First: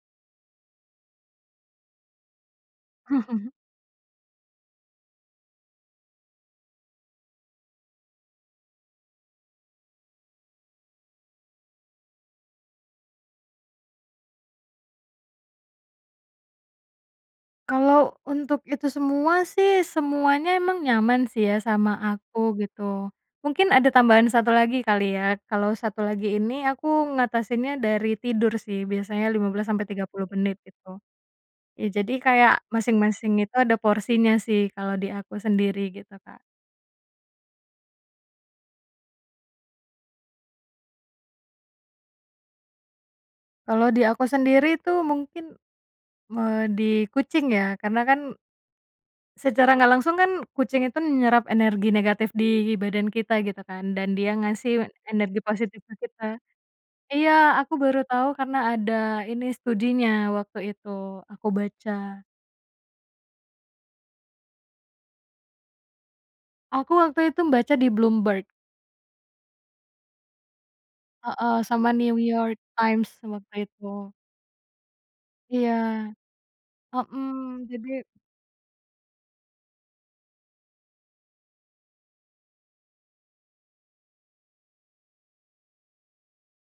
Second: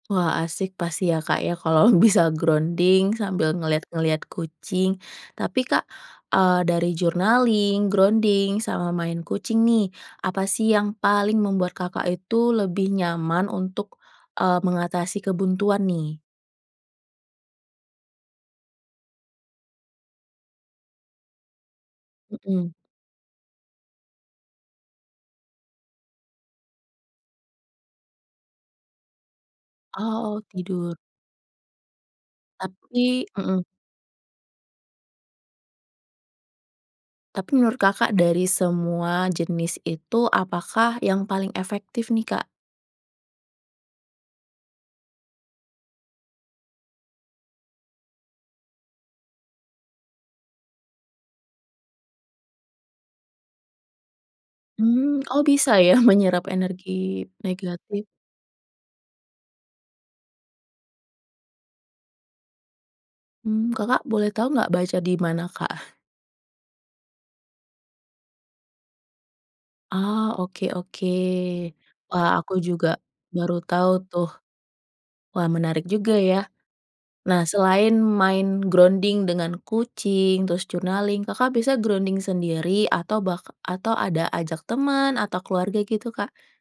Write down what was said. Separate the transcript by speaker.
Speaker 1: Wah, asik pasti ya Kak ya, kalau bisa grounding sambil ngelihat-ngelihat kucing. Tapi Kak, eee, dari journaling, grounding, sama main kucing nih, apa sih yang paling membuat Kakak itu lebih nyaman untuk, eee, mengatasi kebuntuan nih?
Speaker 2: Kalau untuk itu semua sih semuanya emang nyaman sih ya sama aku
Speaker 1: Mhm.
Speaker 2: gitu, mungkin ada tambahan 1 lagi kali ya. Kalau 1 lagi ini aku ngatasinnya dari tidur sih biasanya lima belas sampai
Speaker 1: Oh
Speaker 2: tiga puluh
Speaker 1: oh,
Speaker 2: menit,
Speaker 1: tidur.
Speaker 2: gitu. Ya jadi kayak
Speaker 1: Tapi
Speaker 2: masing-masing itu
Speaker 1: mmm.
Speaker 2: ada porsinya sih kalau di aku sendiri gitu, Kak.
Speaker 1: Tapi menurut Kakak dari semua jenis itu, apakah yang paling efektif nih, Kak?
Speaker 2: Kalau di aku sendiri itu mungkin, me di kucing ya karena kan secara nggak langsung kan kucing itu nyerap energi negatif di badan kita gitu kan, dan dia ngasih
Speaker 1: Mmm,
Speaker 2: energi
Speaker 1: oh bisa
Speaker 2: positif
Speaker 1: ya
Speaker 2: ke kita
Speaker 1: menyerap energi
Speaker 2: Iya aku baru
Speaker 1: negatif?
Speaker 2: tahu karena ada ini studinya waktu itu aku baca.
Speaker 1: Mmm, Kakak boleh tahu nggak baca di mana, Kak?
Speaker 2: Aku waktu itu baca di Bloomberg.
Speaker 1: Ah, oke oke.
Speaker 2: Heeh, sama New
Speaker 1: Wah, aku
Speaker 2: York
Speaker 1: juga
Speaker 2: Times
Speaker 1: baru
Speaker 2: waktu
Speaker 1: tahu
Speaker 2: itu.
Speaker 1: tuh. Wah
Speaker 2: Iya.
Speaker 1: menarik juga ya. Nah,
Speaker 2: Mhm, jadi
Speaker 1: selain main grounding dengan kucing, terus journaling, Kakak biasanya grounding sendiri atau bahka atau ada ajak teman atau keluarga gitu, Kak?